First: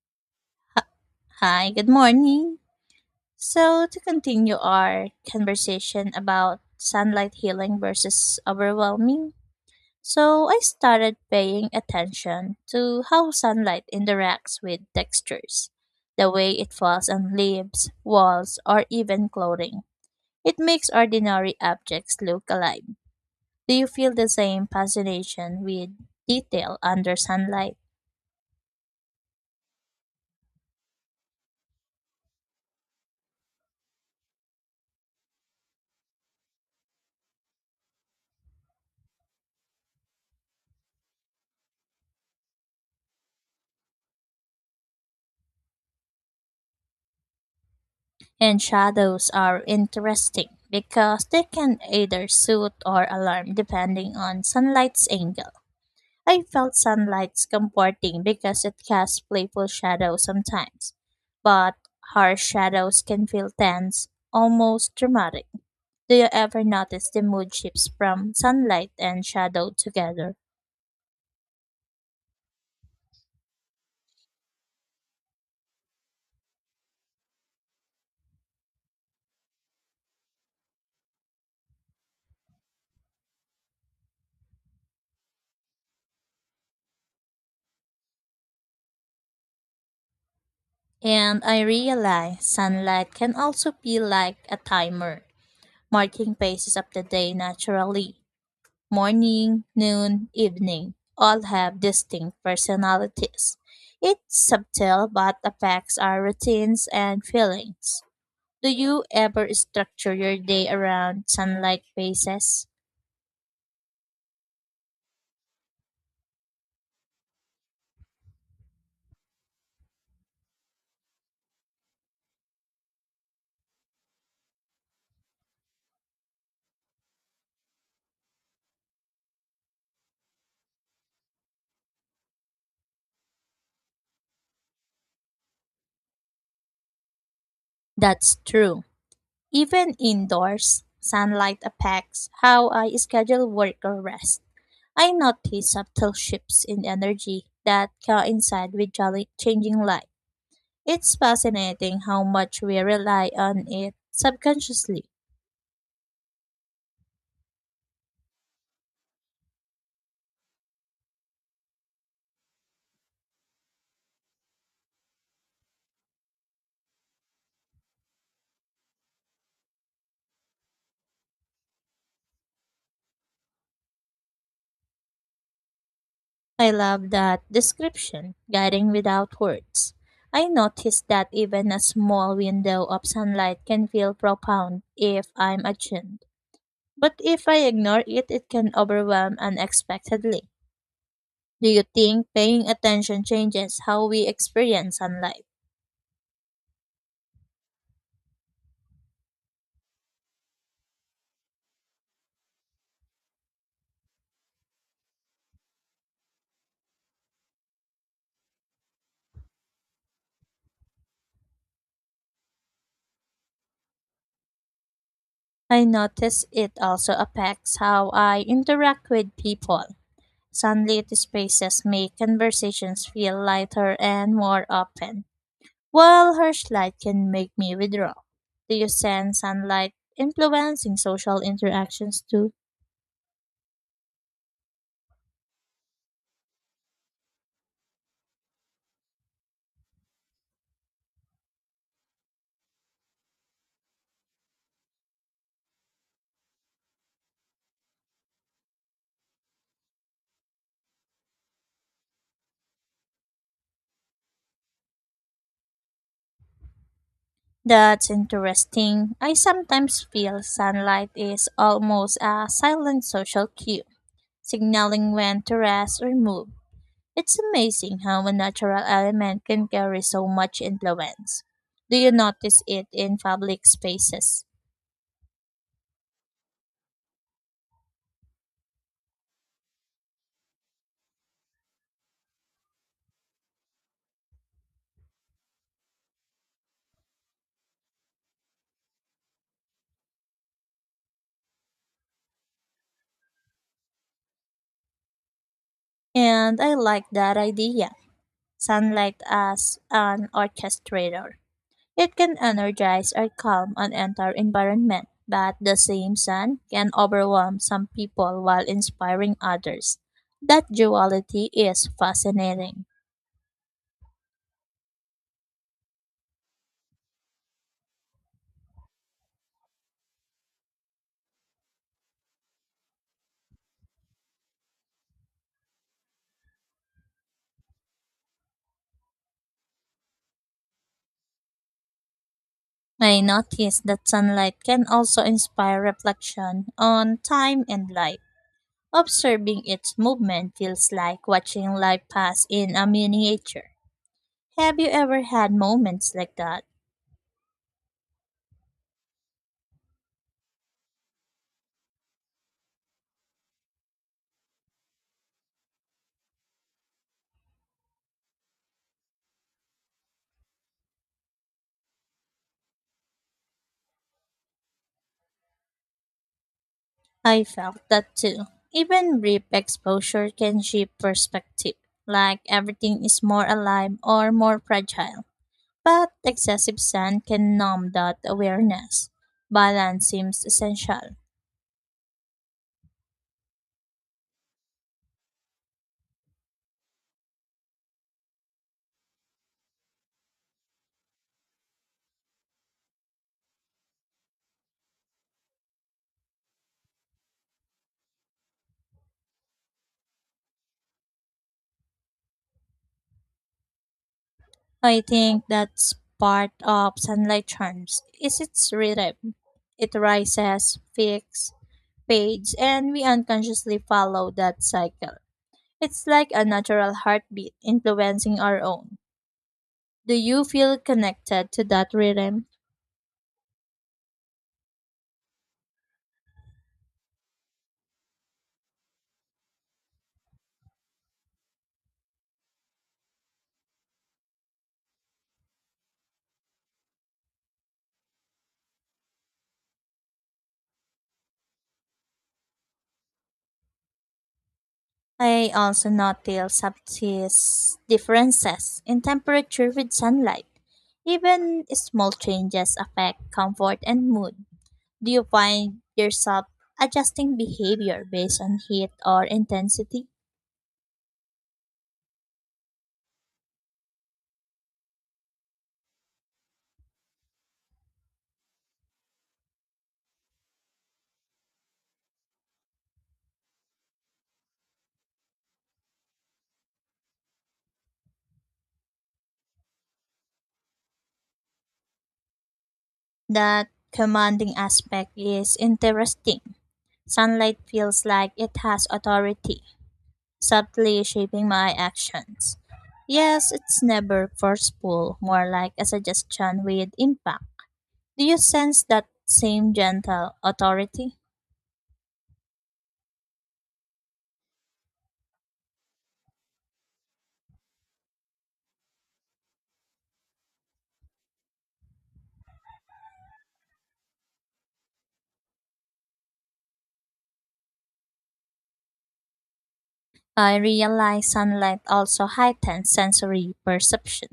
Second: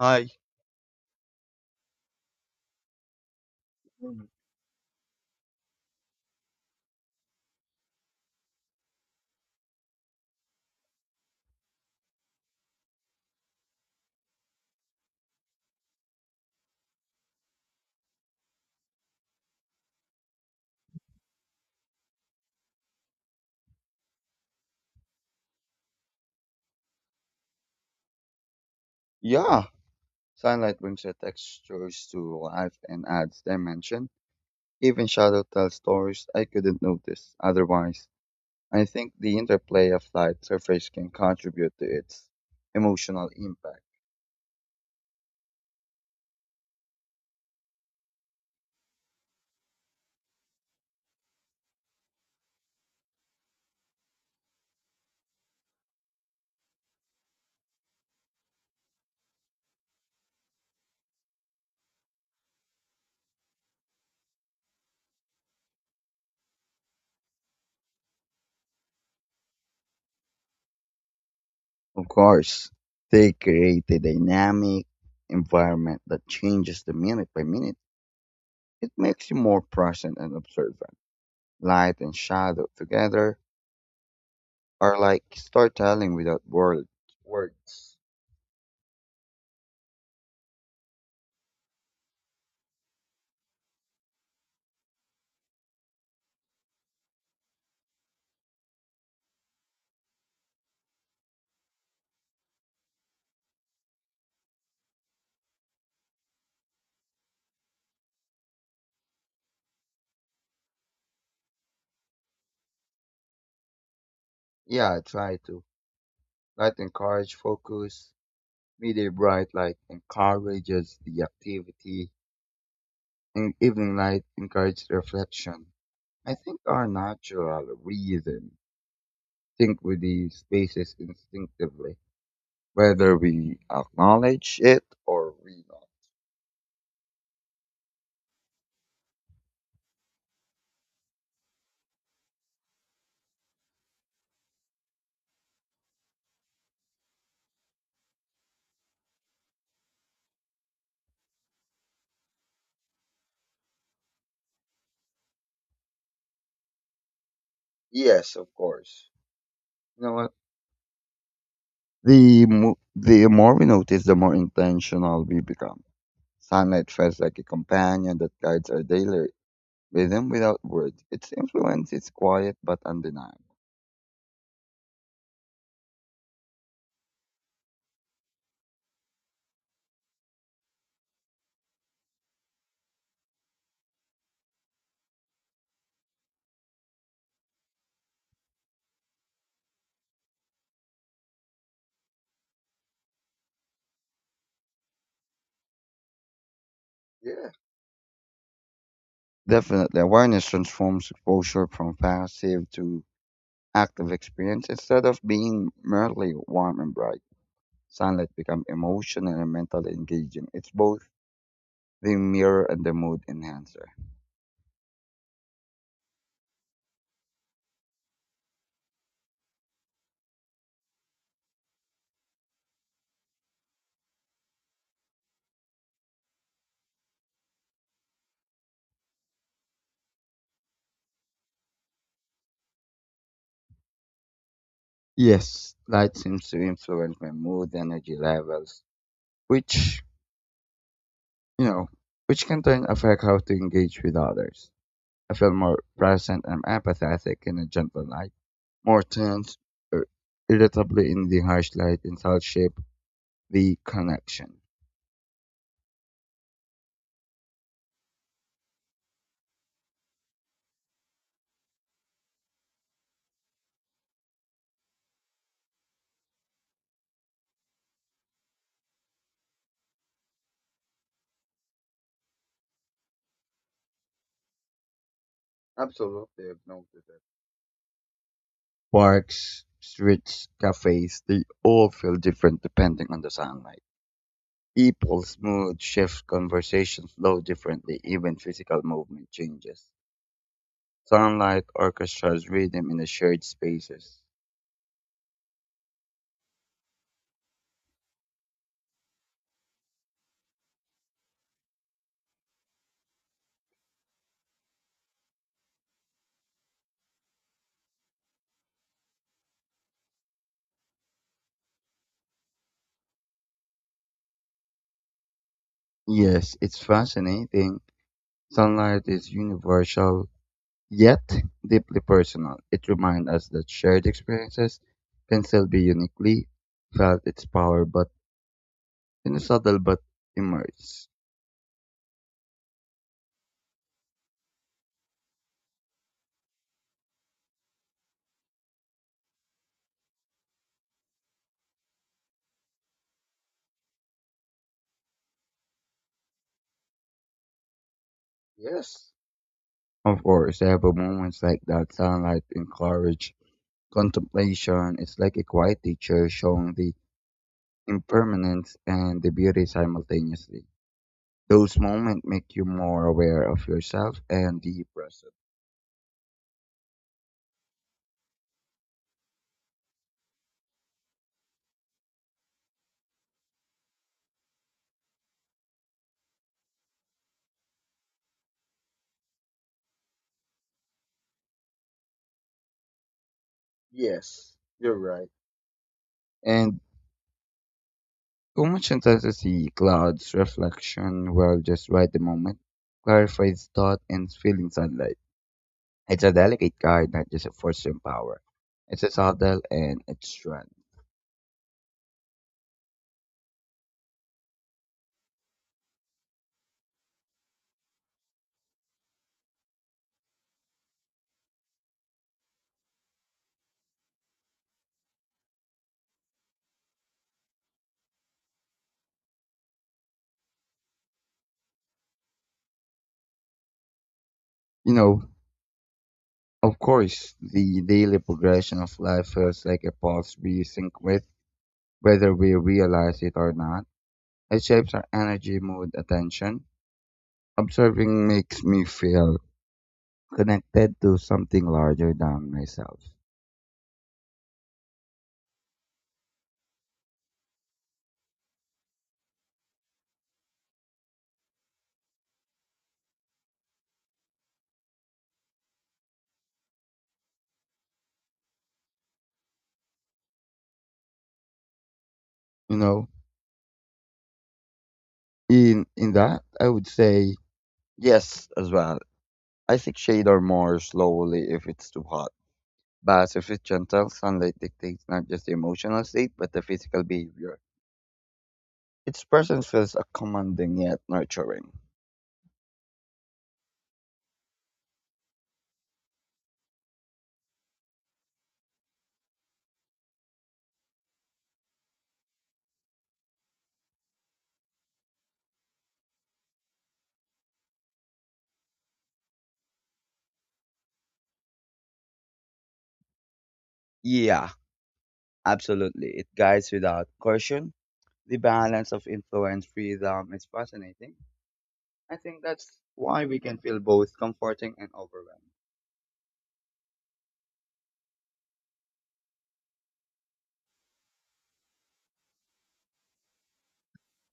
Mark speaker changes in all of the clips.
Speaker 1: Hi.
Speaker 2: Hi, good morning. So, to
Speaker 1: Mm.
Speaker 2: continue our conversation about sunlight healing versus overwhelming, so I started paying attention to how sunlight interacts with textures, the way it falls on leaves, walls, or even clothing. It makes ordinary objects look alive. Do you feel the same fascination with detail under sunlight?
Speaker 1: Yeah, sunlight brings the textures to life and adds dimension. Even shadow tells stories I couldn't notice otherwise. I think the interplay of light surface can contribute to its emotional impact.
Speaker 2: And shadows are interesting because they can either soothe or alarm depending on sunlight's angle. I felt sunlight's comforting because it casts playful shadows sometimes, but harsh shadows can feel tense, almost dramatic. Do you ever notice the mood shifts from sunlight and shadow together?
Speaker 1: Of course, they create a dynamic environment that changes the minute by minute. It makes you more present and observant. Light and shadow together are like storytelling without words. Words.
Speaker 2: And I realize sunlight can also be like a timer, marking phases of the day naturally. Morning, noon, evening all have distinct personalities. It's subtle but affects our routines and feelings. Do you ever structure your day around sunlight phases?
Speaker 1: Yeah, I try to. Light encourages focus. Midday bright light encourages the activity. And evening light encourages reflection. I think our natural reason think with these spaces instinctively, whether we acknowledge it or we not.
Speaker 2: That's true. Even indoors, sunlight affects how I schedule work or rest. I notice subtle shifts in energy that coincide with changing light. It's fascinating how much we rely on it subconsciously.
Speaker 1: Yes, of course. You know what? The more we notice, the more intentional we become. Sunlight feels like a companion that guides our daily rhythm without words. Its influence is quiet but undeniable.
Speaker 2: I love that description, guiding without words. I noticed that even a small window of sunlight can feel profound if I'm attuned. But if I ignore it, it can overwhelm unexpectedly. Do you think paying attention changes how we experience sunlight?
Speaker 1: Yeah. Definitely, awareness transforms exposure from passive to active experience. Instead of being merely warm and bright, sunlight becomes emotional and mentally engaging. It's both the mirror and the mood enhancer.
Speaker 2: I notice it also affects how I interact with people. Sunlit spaces make conversations feel lighter and more open. While harsh light can make me withdraw, do you sense sunlight influencing social interactions too?
Speaker 1: Yes, light seems to influence my mood, energy levels, which, you know, which can then affect how to engage with others. I feel more present and empathetic in a gentle light, more tense or irritably in the harsh light in such shape the connection.
Speaker 2: That's interesting. I sometimes feel sunlight is almost a silent social cue, signaling when to rest or move. It's amazing how a natural element can carry so much influence. Do you notice it in public spaces?
Speaker 1: Absolutely, I've noticed that. Parks, streets, cafes, they all feel different depending on the sunlight. People's mood shifts, conversations flow differently, even physical movement changes. Sunlight orchestras rhythm in the shared spaces.
Speaker 2: And I like that idea sunlight as an orchestrator. It can energize or calm an entire environment, but the same sun can overwhelm some people while inspiring others. That duality is fascinating.
Speaker 1: Yes, it's fascinating. Sunlight is universal, yet deeply personal. It reminds us that shared experiences can still be uniquely felt its power, but in a subtle but immerse.
Speaker 2: I noticed that sunlight can also inspire reflection on time and life. Observing its movement feels like watching life pass in a miniature. Have you ever had moments like that?
Speaker 1: Yes. Of course, I have a moments like that. Sunlight encourage contemplation. It's like a quiet teacher showing the impermanence and the beauty simultaneously. Those moments make you more aware of yourself and the present.
Speaker 2: I felt that too. Even brief exposure can shift perspective, like everything is more alive or more fragile. But excessive sun can numb that awareness. Balance seems essential.
Speaker 1: Yes. You're right. And too much intensity, clouds, reflection, well, just right the moment, clarifies thought and feeling sunlight. It's a delicate guide, not just a force and power. It's a subtle and it's strength.
Speaker 2: I think that's part of sunlight charms. Is its rhythm? It rises, peaks, fades, and we unconsciously follow that cycle. It's like a natural heartbeat influencing our own. Do you feel connected to that rhythm?
Speaker 1: You know, of course, the daily progression of life feels like a pulse we sync with, whether we realize it or not. It shapes our energy, mood, attention. Observing makes me feel connected to something larger than myself.
Speaker 2: I also notice subtle differences in temperature with sunlight. Even small changes affect comfort and mood. Do you find yourself adjusting behavior based on heat or intensity?
Speaker 1: You know, in that, I would say yes as well. I think shade or more slowly if it's too hot. By surface gentle, sunlight dictates not just the emotional state, but the physical behavior. Its presence feels a commanding yet nurturing.
Speaker 2: That commanding aspect is interesting. Sunlight feels like it has authority, subtly shaping my actions. Yes, it's never forceful, more like a suggestion with impact. Do you sense that same gentle authority?
Speaker 1: Yeah, absolutely. It guides without caution. The balance of influence freedom is fascinating. I think that's why we can feel both comforting and overwhelmed.
Speaker 2: I realize sunlight also heightens sensory perception.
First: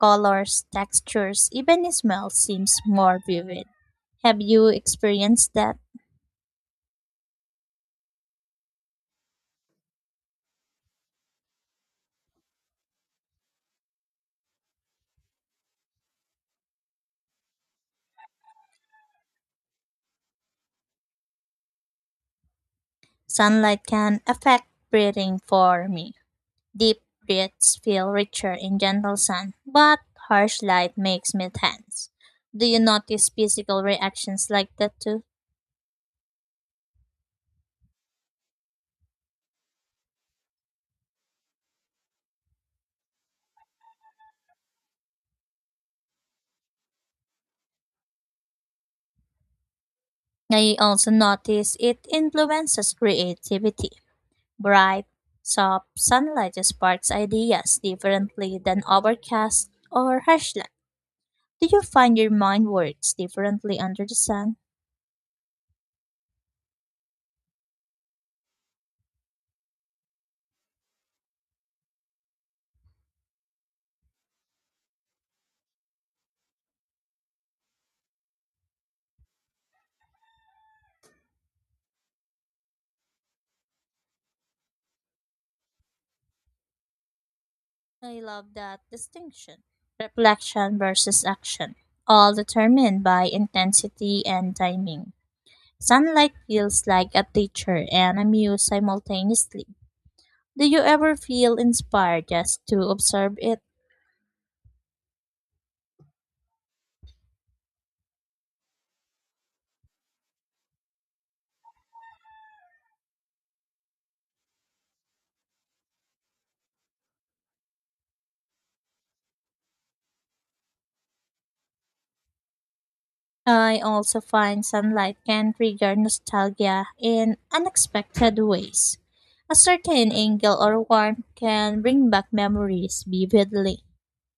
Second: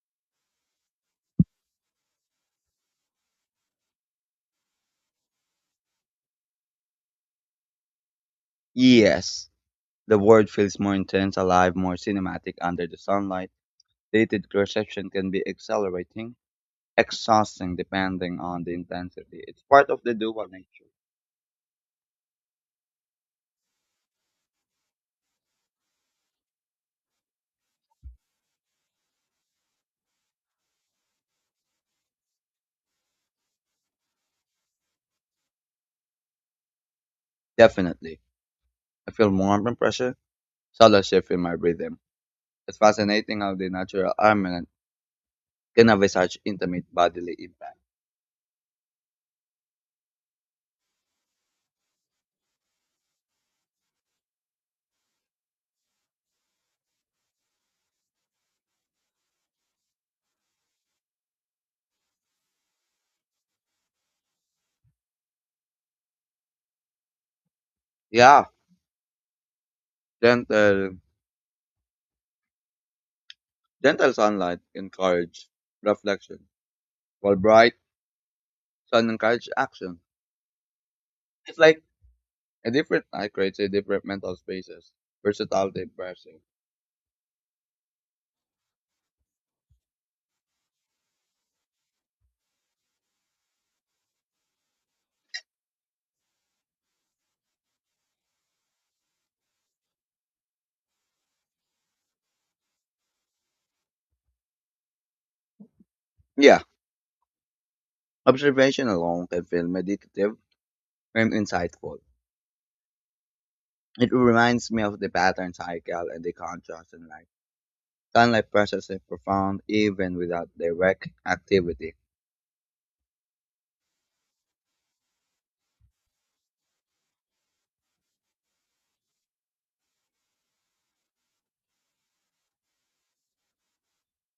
Speaker 2: Colors, textures, even smell seems more vivid. Have you experienced that?
Speaker 1: Yes, the world feels more intense, alive, more cinematic under the sunlight. Dated perception can be accelerating, exhausting depending on the intensity. It's part of the dual nature.
Speaker 2: Sunlight can affect breathing for me. Deep breaths feel richer in gentle sun, but harsh light makes me tense. Do you notice physical reactions like that too?
Speaker 1: Definitely. I feel warmth and pressure, subtle shift in my breathing. It's fascinating how the natural armament can have such intimate bodily impact.
Speaker 2: I also notice it influences creativity. Bright, soft sunlight sparks ideas differently than overcast or harsh light. Do you find your mind works differently under the sun?
Speaker 1: Yeah, gentle, gentle sunlight encourages reflection, while bright sun encourages action. It's like a different night creates a different mental spaces, versatility embracing.
Speaker 2: I love that distinction. Reflection versus action, all determined by intensity and timing. Sunlight feels like a teacher and a muse simultaneously. Do you ever feel inspired just to observe it?
Speaker 1: Yeah, observation alone can feel meditative and insightful. It reminds me of the pattern cycle and the contrast in life. Sunlight process is profound even without direct activity.
Speaker 2: I also find sunlight can trigger nostalgia in unexpected ways. A certain angle or warmth can bring back memories vividly.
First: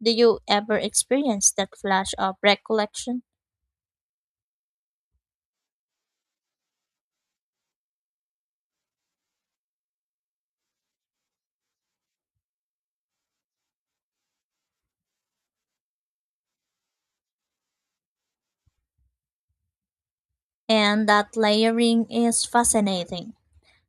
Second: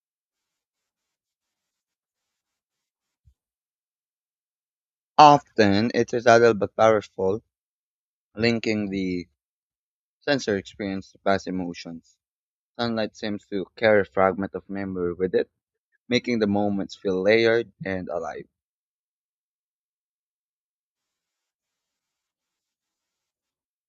Speaker 2: Do you ever experience that flash of recollection?
Speaker 1: Often, it is subtle but powerful, linking the sensory experience to past emotions. Sunlight seems to carry a fragment of memory with it, making the moments feel layered and alive.
Speaker 2: And that layering is fascinating.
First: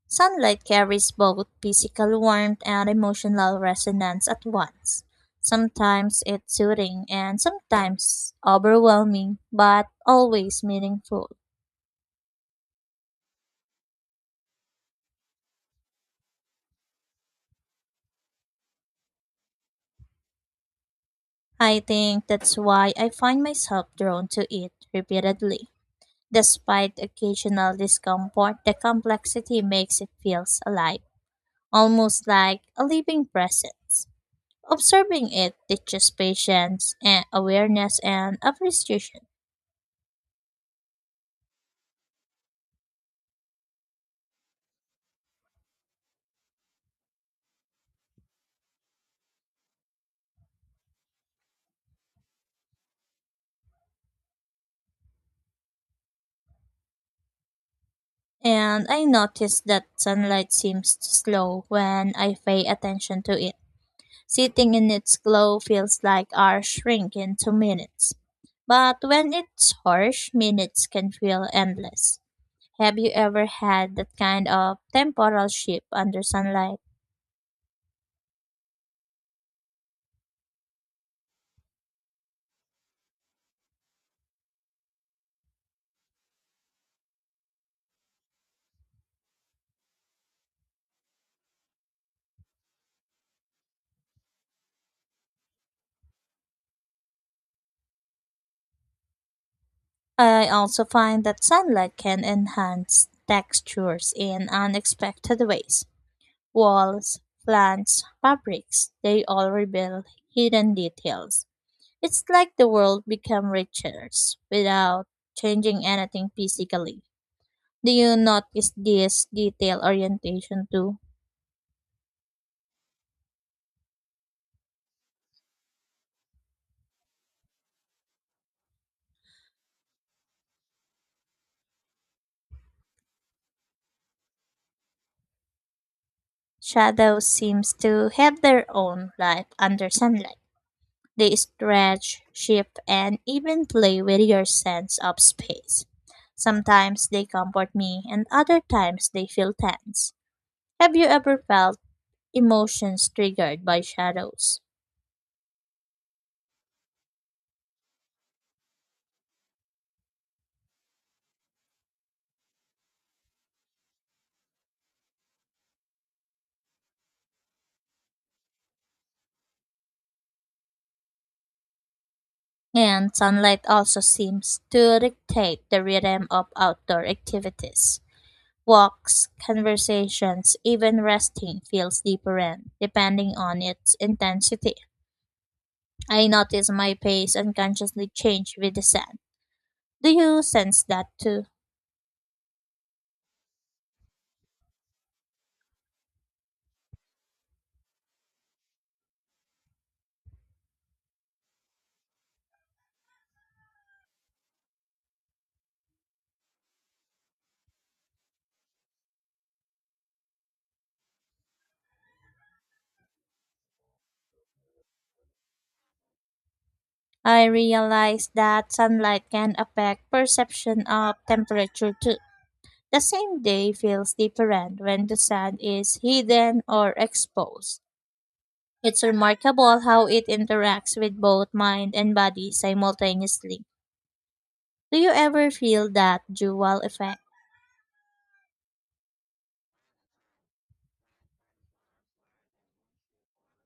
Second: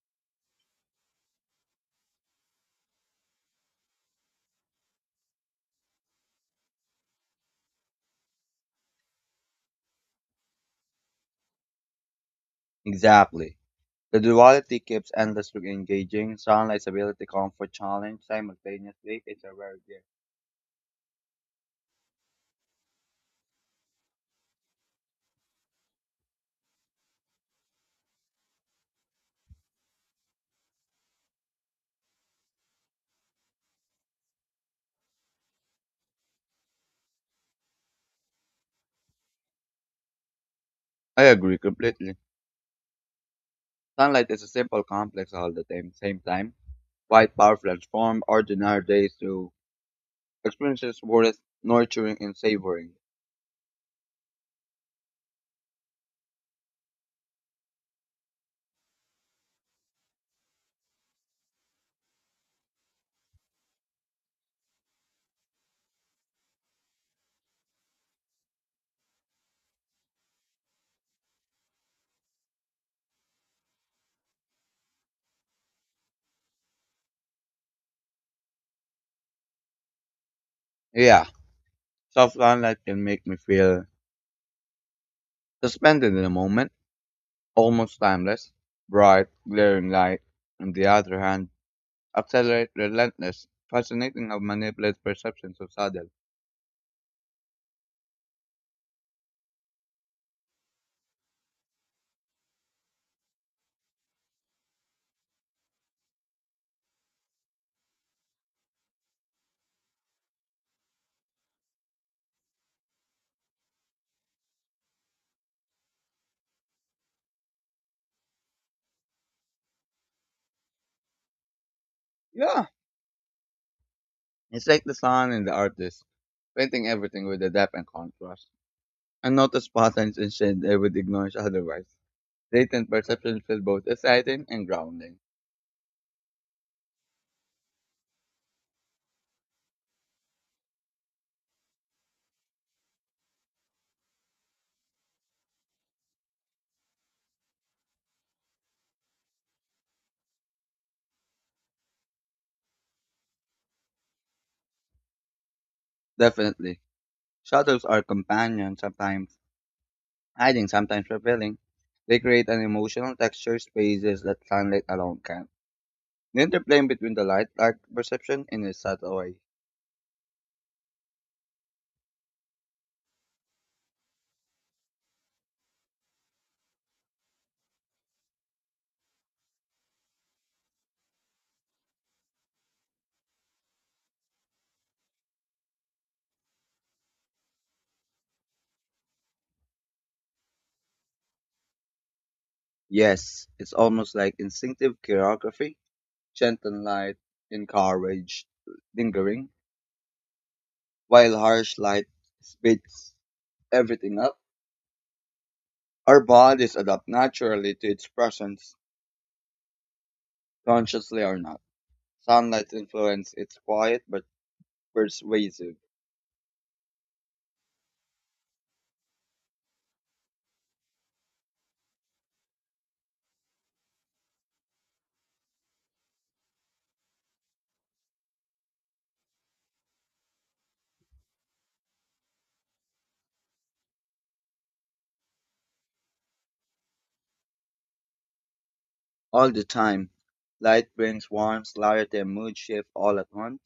Speaker 2: Sunlight carries both physical warmth and emotional resonance at once. Sometimes it's soothing and sometimes overwhelming, but always meaningful.
Speaker 1: Exactly. The duality keeps endlessly engaging. Sunlight's ability to comfort challenge simultaneously is a rare gift.
Speaker 2: I think that's why I find myself drawn to it repeatedly. Despite occasional discomfort, the complexity makes it feels alive, almost like a living presence. Observing it teaches patience and awareness and appreciation.
Speaker 1: I agree completely. Sunlight is a simple complex all the time, same time, quite powerful and transform ordinary days to experiences worth nurturing and savoring.
Speaker 2: And I notice that sunlight seems to slow when I pay attention to it. Sitting in its glow feels like hours shrink into minutes. But when it's harsh, minutes can feel endless. Have you ever had that kind of temporal shift under sunlight?
Speaker 1: Yeah, soft sunlight can make me feel suspended in a moment, almost timeless, bright, glaring light. On the other hand, accelerate relentless, fascinating how manipulates perceptions so subtle.
Speaker 2: I also find that sunlight can enhance textures in unexpected ways. Walls, plants, fabrics, they all reveal hidden details. It's like the world become richer without changing anything physically. Do you notice this detail orientation too?
Speaker 1: Yeah, it's like the sun and the artist, painting everything with the depth and contrast. And notice patterns and shade they would ignore otherwise. Latent perceptions feel both exciting and grounding.
Speaker 2: Shadows seems to have their own life under sunlight. They stretch, shift, and even play with your sense of space. Sometimes they comfort me, and other times they feel tense. Have you ever felt emotions triggered by shadows?
Speaker 1: Definitely. Shadows are companions sometimes hiding, sometimes revealing. They create an emotional texture spaces that sunlight alone can't. The interplay between the light, dark perception in a subtle way.
Speaker 2: And sunlight also seems to dictate the rhythm of outdoor activities. Walks, conversations, even resting feels different depending on its intensity. I notice my pace unconsciously change with the sun. Do you sense that too?
Speaker 1: Yes, it's almost like instinctive choreography, gentle light encourage lingering, while harsh light speeds everything up. Our bodies adapt naturally to its presence, consciously or not. Sunlight influence it's quiet but persuasive
Speaker 2: I realize that sunlight can affect perception of temperature too. The same day feels different when the sun is hidden or exposed. It's remarkable how it interacts with both mind and body simultaneously. Do you ever feel that dual effect?
Speaker 1: all the time. Light brings warmth, light and mood shift all at once.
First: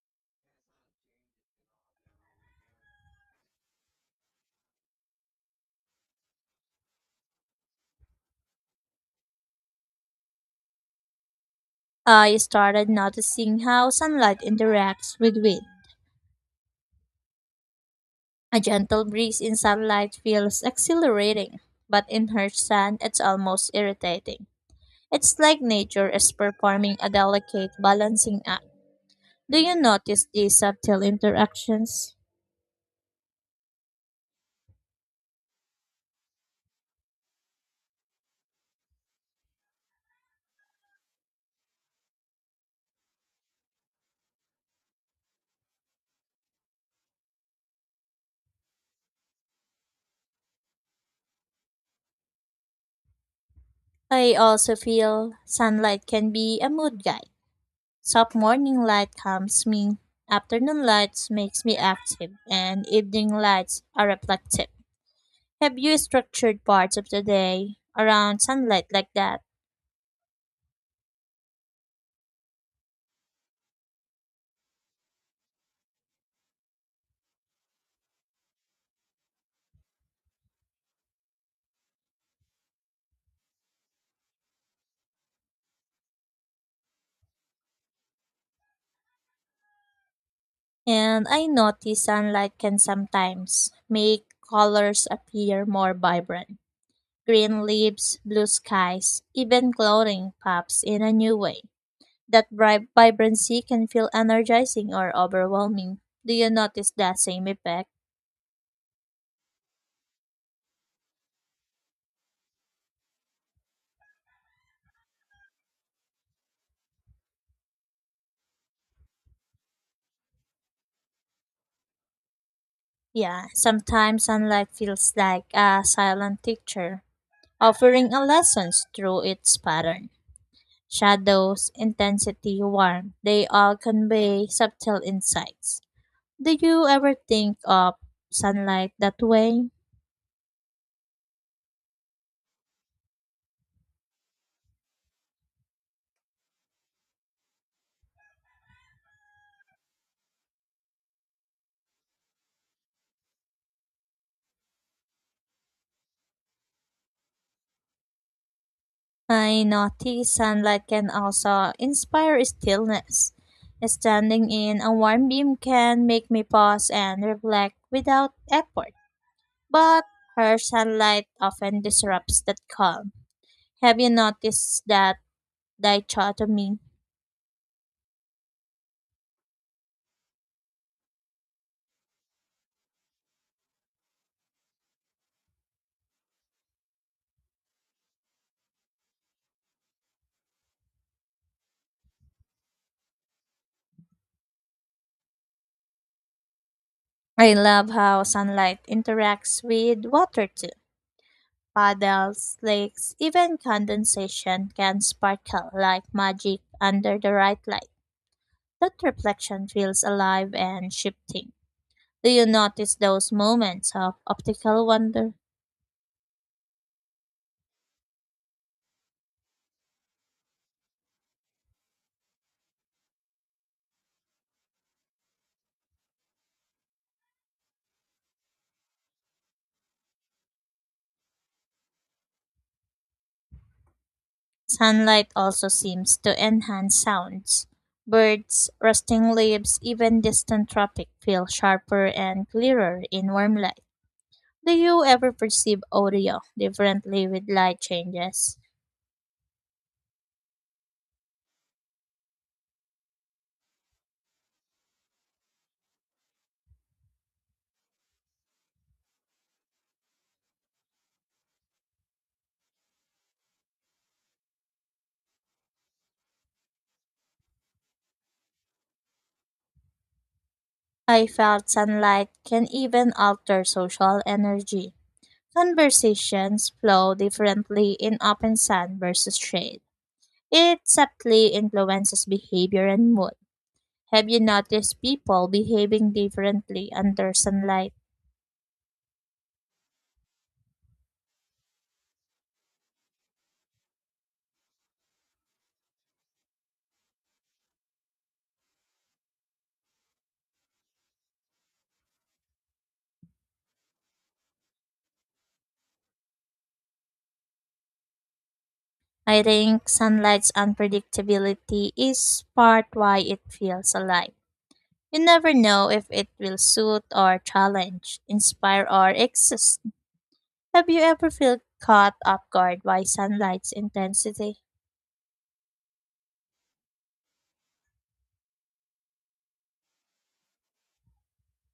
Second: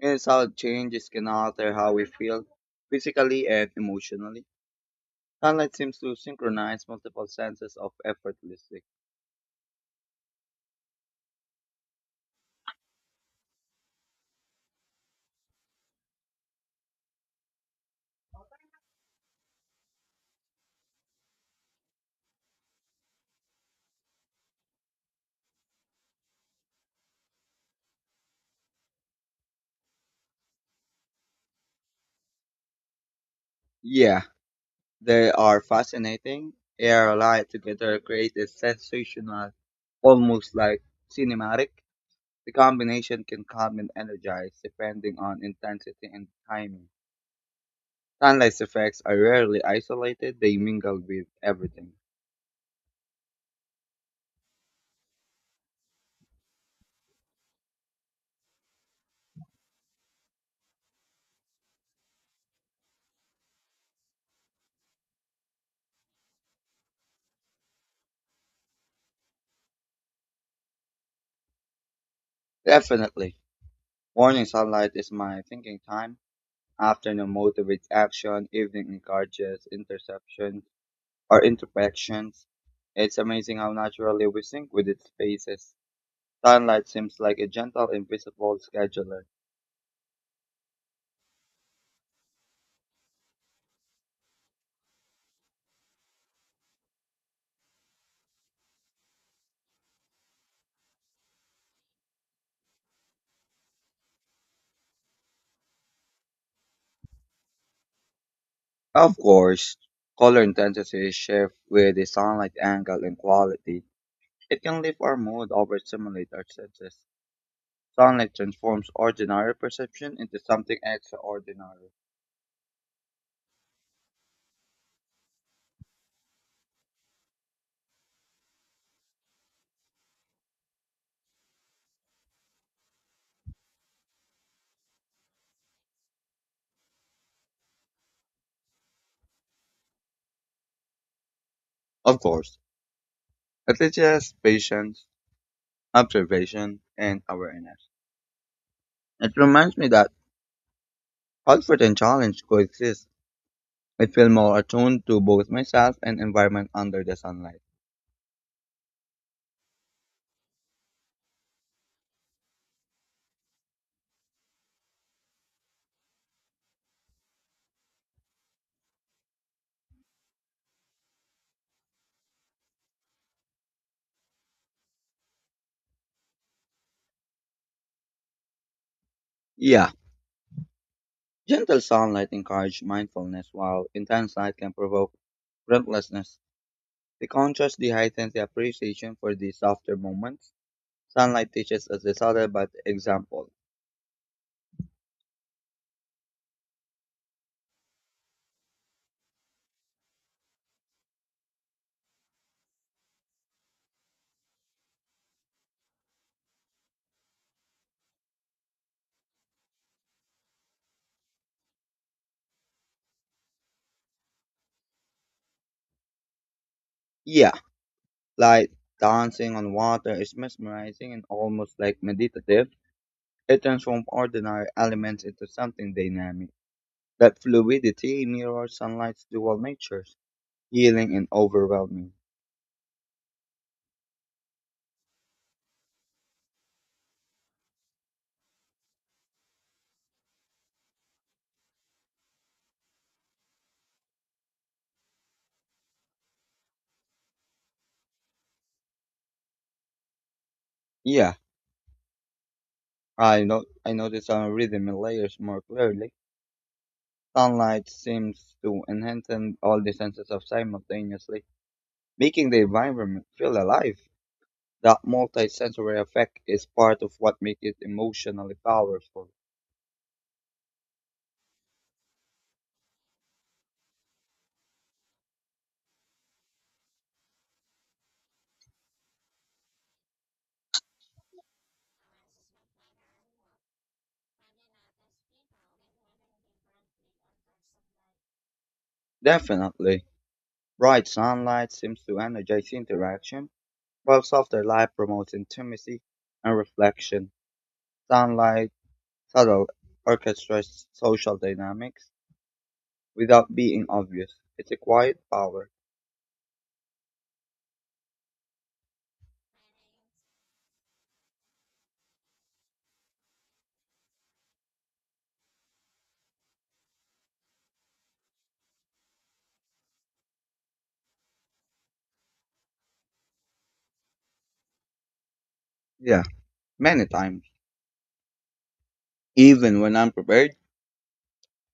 Speaker 1: And it's how changes can alter how we feel physically and emotionally. Sunlight seems to synchronize multiple senses of effortlessly.
Speaker 2: I started noticing how sunlight interacts with wind. A gentle breeze in sunlight feels exhilarating, but in her sand, it's almost irritating. It's like nature is performing a delicate balancing act. Do you notice these subtle interactions?
Speaker 1: Yeah, they are fascinating. Air and light together create a sensational, almost like cinematic. The combination can calm and energize depending on intensity and timing. Sunlight's effects are rarely isolated, they mingle with everything.
Speaker 2: I also feel sunlight can be a mood guide. Soft morning light calms me, afternoon lights makes me active, and evening lights are reflective. Have you structured parts of the day around sunlight like that?
Speaker 1: Definitely. Morning sunlight is my thinking time. Afternoon motivates action. Evening encourages interception or introspections. It's amazing how naturally we sync with its spaces. Sunlight seems like a gentle, invisible scheduler.
Speaker 2: And I notice sunlight can sometimes make colors appear more vibrant. Green leaves, blue skies, even clothing pops in a new way. That bright vibrancy can feel energizing or overwhelming. Do you notice that same effect?
Speaker 1: Of course, color intensity shifts with the sunlight angle and quality. It can lift our mood or stimulate our senses. Sunlight transforms ordinary perception into something extraordinary.
Speaker 2: Yeah, sometimes sunlight feels like a silent teacher, offering a lesson through its pattern. Shadows, intensity, warmth, they all convey subtle insights. Do you ever think of sunlight that way?
Speaker 1: Of course, it teaches patience observation, and awareness. It reminds me that comfort and challenge coexist. I feel more attuned to both myself and environment under the sunlight.
Speaker 2: I notice sunlight can also inspire stillness. Standing in a warm beam can make me pause and reflect without effort, but harsh sunlight often disrupts that calm. Have you noticed that dichotomy?
Speaker 1: Yeah, gentle sunlight encourages mindfulness, while intense light can provoke restlessness. The contrast de heightens the appreciation for the softer moments. Sunlight teaches us the subtle but example.
Speaker 2: I love how sunlight interacts with water too, puddles, lakes, even condensation can sparkle like magic under the right light. That reflection feels alive and shifting. Do you notice those moments of optical wonder?
Speaker 1: Yeah, light dancing on water is mesmerizing and almost like meditative. It transforms ordinary elements into something dynamic. That fluidity mirrors sunlight's dual natures, healing and overwhelming.
Speaker 2: Sunlight also seems to enhance sounds. Birds, rusting leaves, even distant traffic feel sharper and clearer in warm light. Do you ever perceive audio differently with light changes?
Speaker 1: Yeah, I know I notice our rhythm and layers more clearly. Sunlight seems to enhance all the senses of simultaneously, making the environment feel alive. That multisensory effect is part of what makes it emotionally powerful.
Speaker 2: I felt sunlight can even alter social energy. Conversations flow differently in open sun versus shade. It subtly influences behavior and mood. Have you noticed people behaving differently under sunlight?
Speaker 1: Definitely. Bright sunlight seems to energize interaction, while softer light promotes intimacy and reflection. Sunlight Sadov orchestrates social dynamics without being obvious. It's a quiet power.
Speaker 2: I think sunlight's unpredictability is part why it feels alive. You never know if it will suit or challenge, inspire or exist. Have you ever felt caught off guard by sunlight's intensity?
Speaker 1: Yeah, many times. Even when unprepared,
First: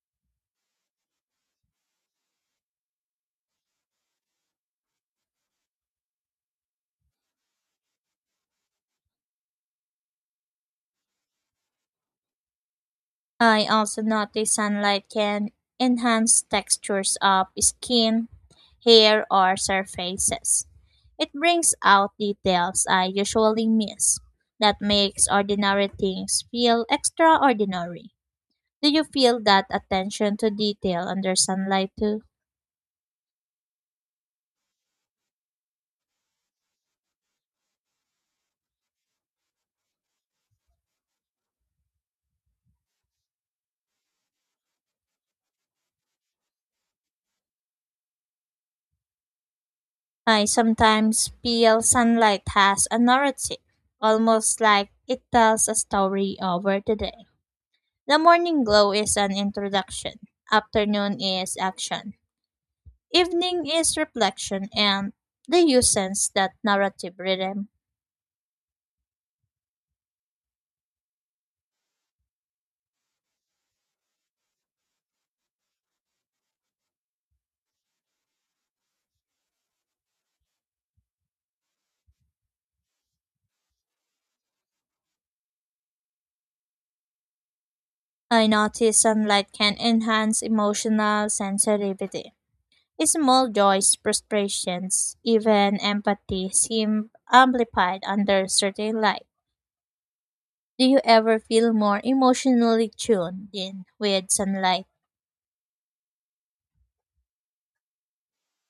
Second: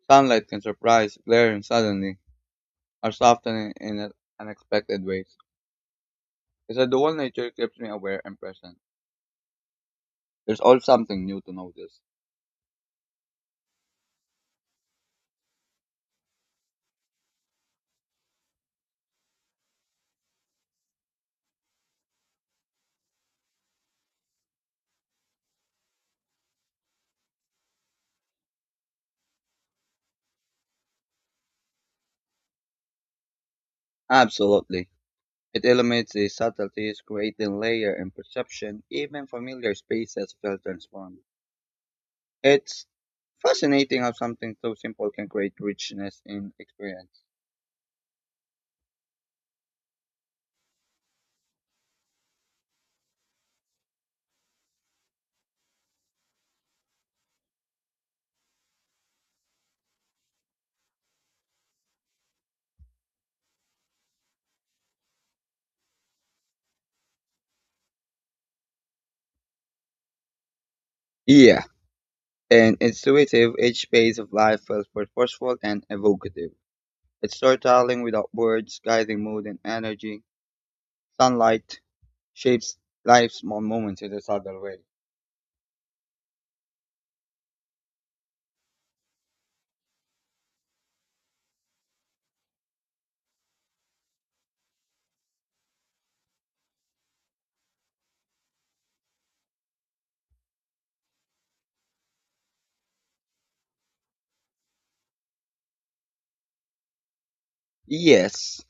Speaker 1: sunlight can surprise, glaring suddenly, or soften in unexpected ways. It's a dual nature keeps me aware and present. There's always something new to notice.
Speaker 2: I also notice sunlight can enhance textures of skin, hair, or surfaces. It brings out details I usually miss that makes ordinary things feel extraordinary. Do you feel that attention to detail under sunlight too?
Speaker 1: Absolutely. It illuminates the subtleties, creating layer and perception. Even familiar spaces feel transformed. It's fascinating how something so simple can create richness in experience.
Speaker 2: I sometimes feel sunlight has a narrative, almost like it tells a story over the day. The morning glow is an introduction, afternoon is action, evening is reflection, and the you sense that narrative rhythm.
Speaker 1: Yeah, an intuitive, each phase of life felt purposeful and evocative. It's storytelling without words, guiding mood and energy. Sunlight shapes life's small moments in a subtle way.
Speaker 2: I notice sunlight can enhance emotional sensitivity. Small joys, frustrations, even empathy seem amplified under certain light. Do you ever feel more emotionally tuned in with sunlight?
Speaker 1: Yes,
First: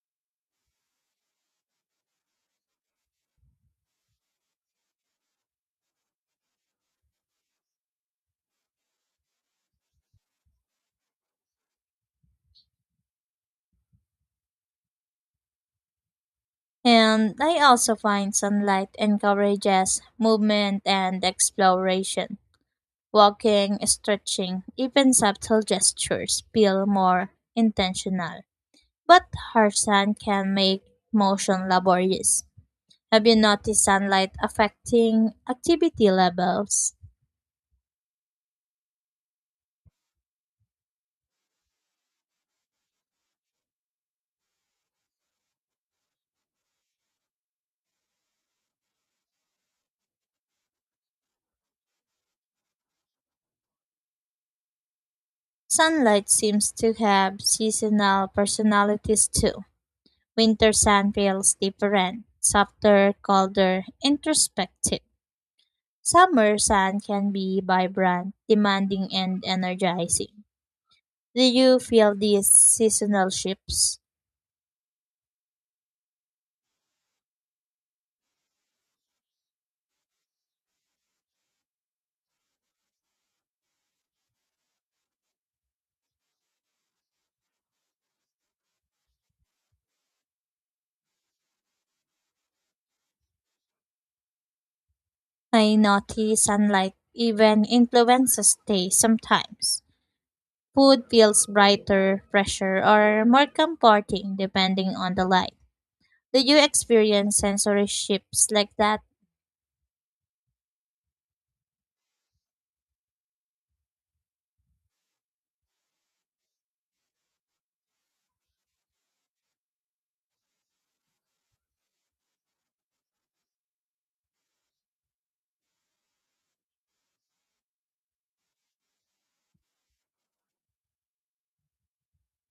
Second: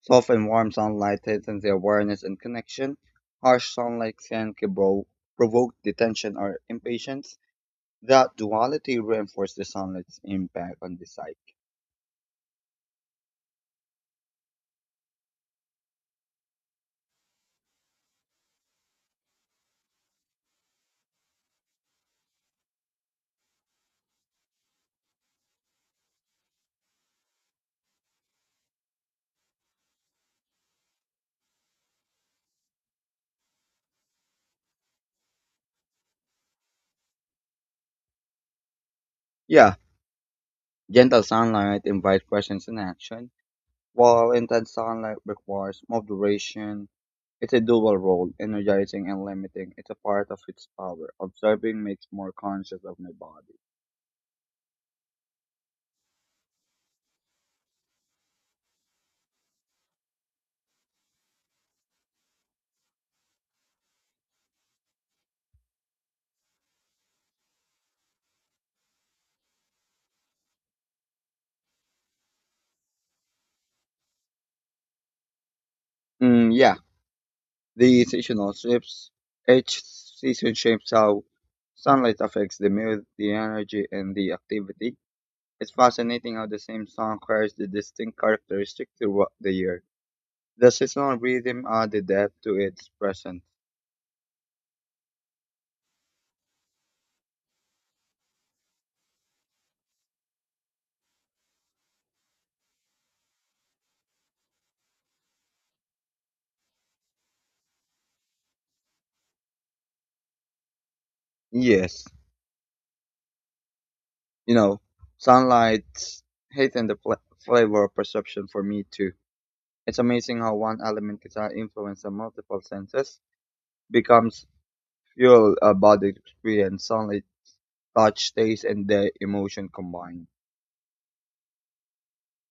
Speaker 1: soft and warm sunlight tightens the awareness and connection. Harsh sunlight can provoke detention or impatience. That duality reinforces the sunlight's impact on the psyche.
Speaker 2: And I also find sunlight encourages movement and exploration. Walking, stretching, even subtle gestures feel more intentional. But harsh sun can make motion laborious. Have you noticed sunlight affecting activity levels?
Speaker 1: Yeah, gentle sunlight invites questions and action. While intense sunlight requires moderation, it's a dual role, energizing and limiting. It's a part of its power. Observing makes more conscious of my body.
Speaker 2: Sunlight seems to have seasonal personalities too. Winter sun feels different, softer, colder, introspective. Summer sun can be vibrant, demanding, and energizing. Do you feel these seasonal shifts?
Speaker 1: Mm, yeah, the seasonal shifts. Each season shapes how sunlight affects the mood, the energy, and the activity. It's fascinating how the same song carries the distinct characteristic throughout the year. The seasonal rhythm adds depth to its presence.
Speaker 2: I notice sunlight even influences taste sometimes. Food feels brighter, fresher, or more comforting depending on the light. Do you experience sensory shifts like that?
Speaker 1: Yes. you know, sunlight, heat, and the flavor perception for me too. It's amazing how one element can influence the multiple senses, becomes fuel a body experience, sunlight, touch, taste, and the emotion combined.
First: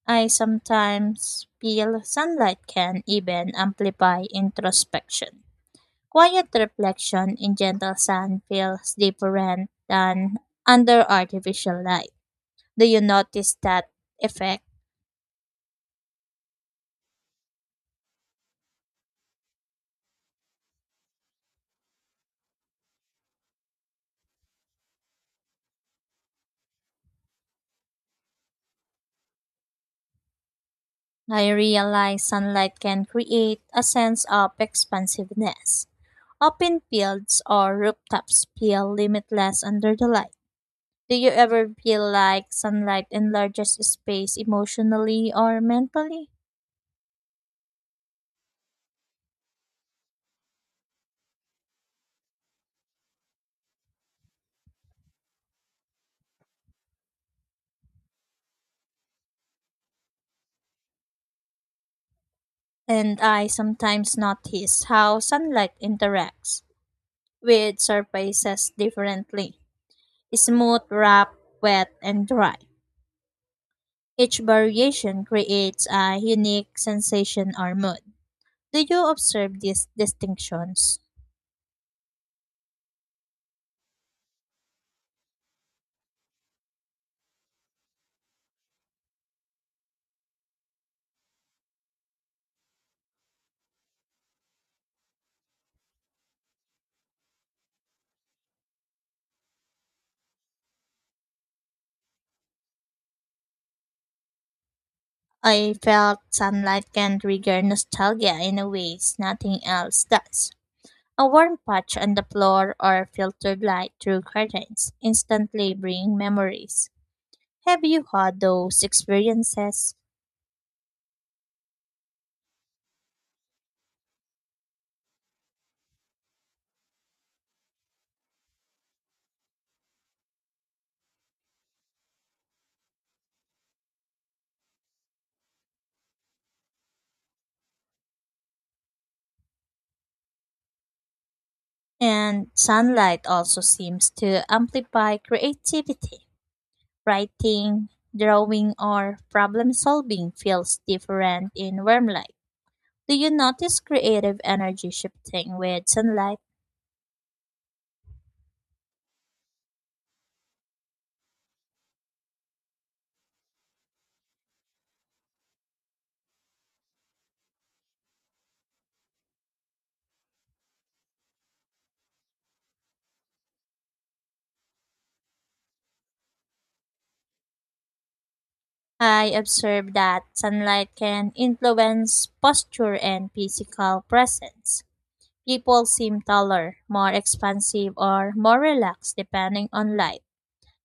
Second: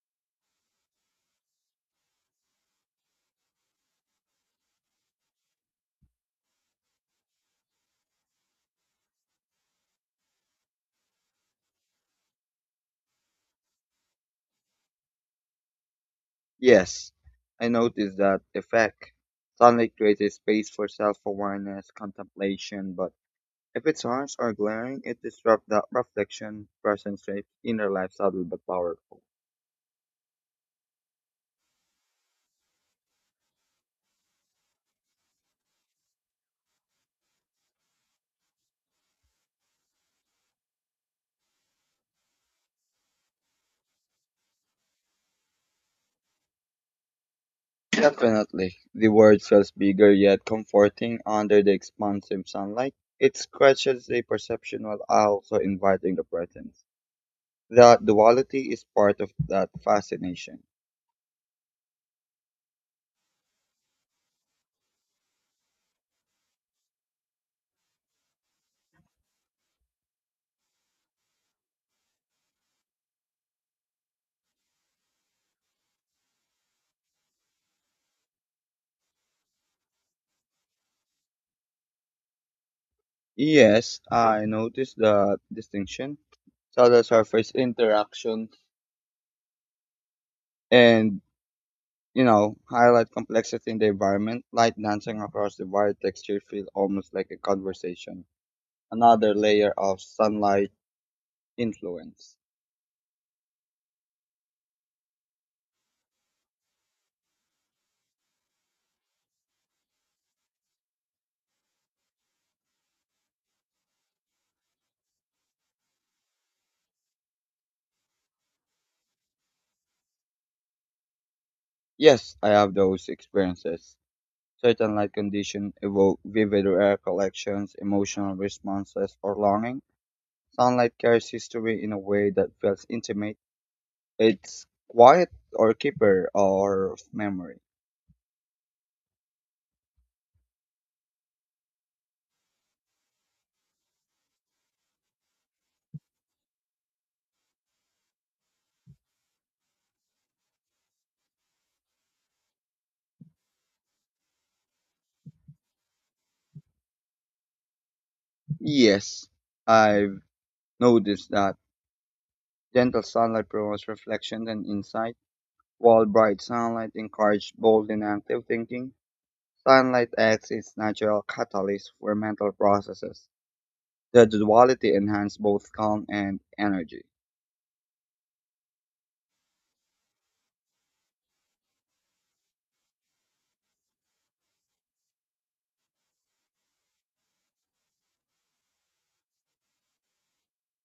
Speaker 2: I sometimes feel sunlight can even amplify introspection. Quiet reflection in gentle sun feels deeper rent than under artificial light. Do you notice that effect?
Speaker 1: Yes, I noticed that effect. Sunlight creates a space for self-awareness, contemplation, but if it's harsh or glaring, it disrupts that reflection, presence shapes inner life subtle but powerful.
Speaker 2: I realize sunlight can create a sense of expansiveness. Open fields or rooftops feel limitless under the light. Do you ever feel like sunlight enlarges space emotionally or mentally?
Speaker 1: Definitely. The word feels bigger yet comforting under the expansive sunlight. It scratches the perception while also inviting the presence. That duality is part of that fascination.
Speaker 2: And I sometimes notice how sunlight interacts with surfaces differently. Smooth, rough, wet, and dry. Each variation creates a unique sensation or mood. Do you observe these distinctions?
Speaker 1: Yes, I noticed the distinction. Subtle surface interaction and highlight complexity in the environment, light dancing across the wide texture feel almost like a conversation. Another layer of sunlight influence.
Speaker 2: I felt sunlight can trigger nostalgia in a ways nothing else does. A warm patch on the floor or filtered light through curtains instantly bring memories. Have you had those experiences?
Speaker 1: Yes, I have those experiences. Certain light conditions evoke vivid recollections, emotional responses, or longing. Sunlight carries history in a way that feels intimate. It's quiet or keeper or of memory.
Speaker 2: And sunlight also seems to amplify creativity. Writing, drawing, or problem solving feels different in warm light. Do you notice creative energy shifting with sunlight?
Speaker 1: Yes, I've noticed that gentle sunlight promotes reflection and insight, while bright sunlight encourages bold and active thinking. Sunlight acts as natural catalyst for mental processes. The duality enhances both calm and energy.
Speaker 2: I observe that sunlight can influence posture and physical presence. People seem taller, more expansive, or more relaxed depending on light.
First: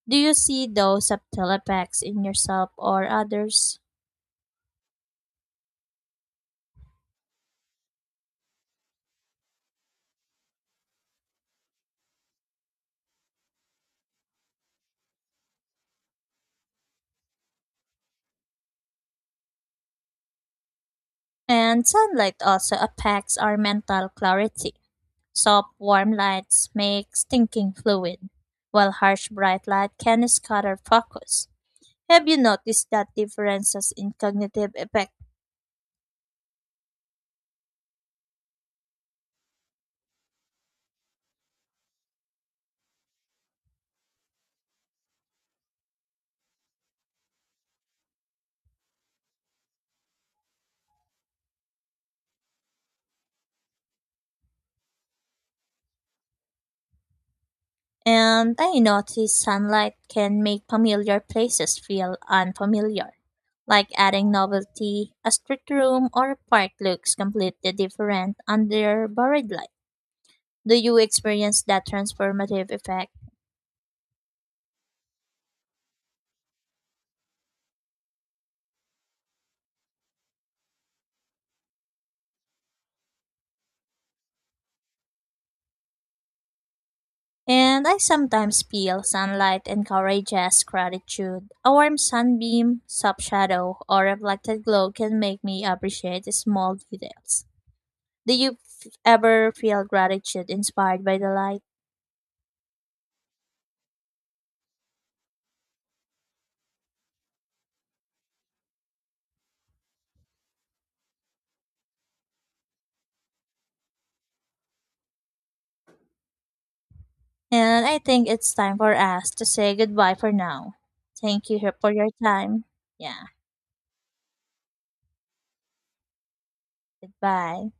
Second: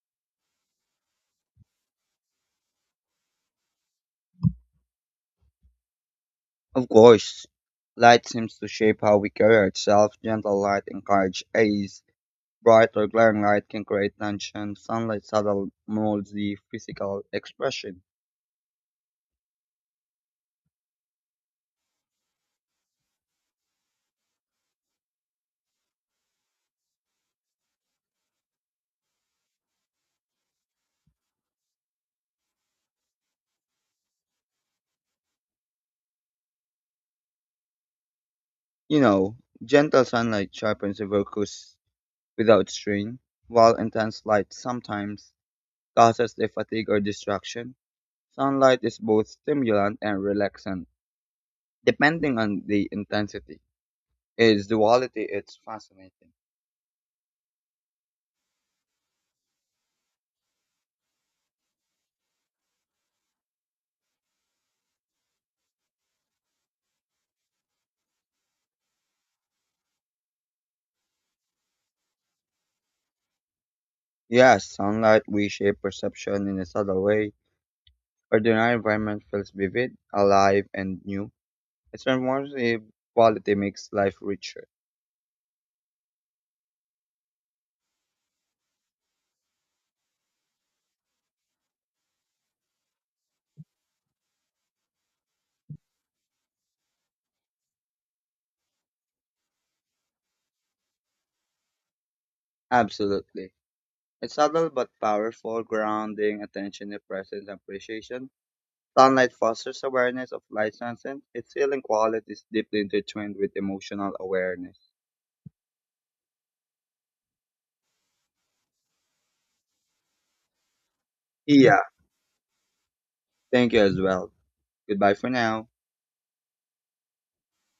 Speaker 2: Do you see those subtle effects in yourself or others?
Speaker 1: Of course, light seems to shape how we carry ourselves. Gentle light encourages ease. Bright or glaring light can create tension. Sunlight subtle molds the physical expression.
Speaker 2: And sunlight also affects our mental clarity. Soft, warm lights makes thinking fluid, while harsh, bright light can scatter focus. Have you noticed that differences in cognitive effect?
Speaker 1: You know, Gentle sunlight sharpens the focus without strain, while intense light sometimes causes the fatigue or distraction. Sunlight is both stimulant and relaxant, depending on the intensity. Its duality is fascinating.
Speaker 2: And I notice sunlight can make familiar places feel unfamiliar, like adding novelty. A street room or a park looks completely different under borrowed light. Do you experience that transformative effect?
Speaker 1: Yes, sunlight we perception in a subtle way. Ordinary environment feels vivid, alive, and new. Its transformative quality makes life richer.
Speaker 2: And I sometimes feel sunlight encourages gratitude. A warm sunbeam, soft shadow, or reflected glow can make me appreciate the small details. Do you ever feel gratitude inspired by the light?
Speaker 1: Absolutely. It's subtle but powerful, grounding, attention to presence, and appreciation. Sunlight fosters awareness of light sense. Its healing quality is deeply intertwined with emotional awareness.
Speaker 2: And I think it's time for us to say goodbye for now. Thank you
Speaker 1: Yeah,
Speaker 2: for your time. Yeah,
Speaker 1: thank you as well. Goodbye for now.
Speaker 2: goodbye.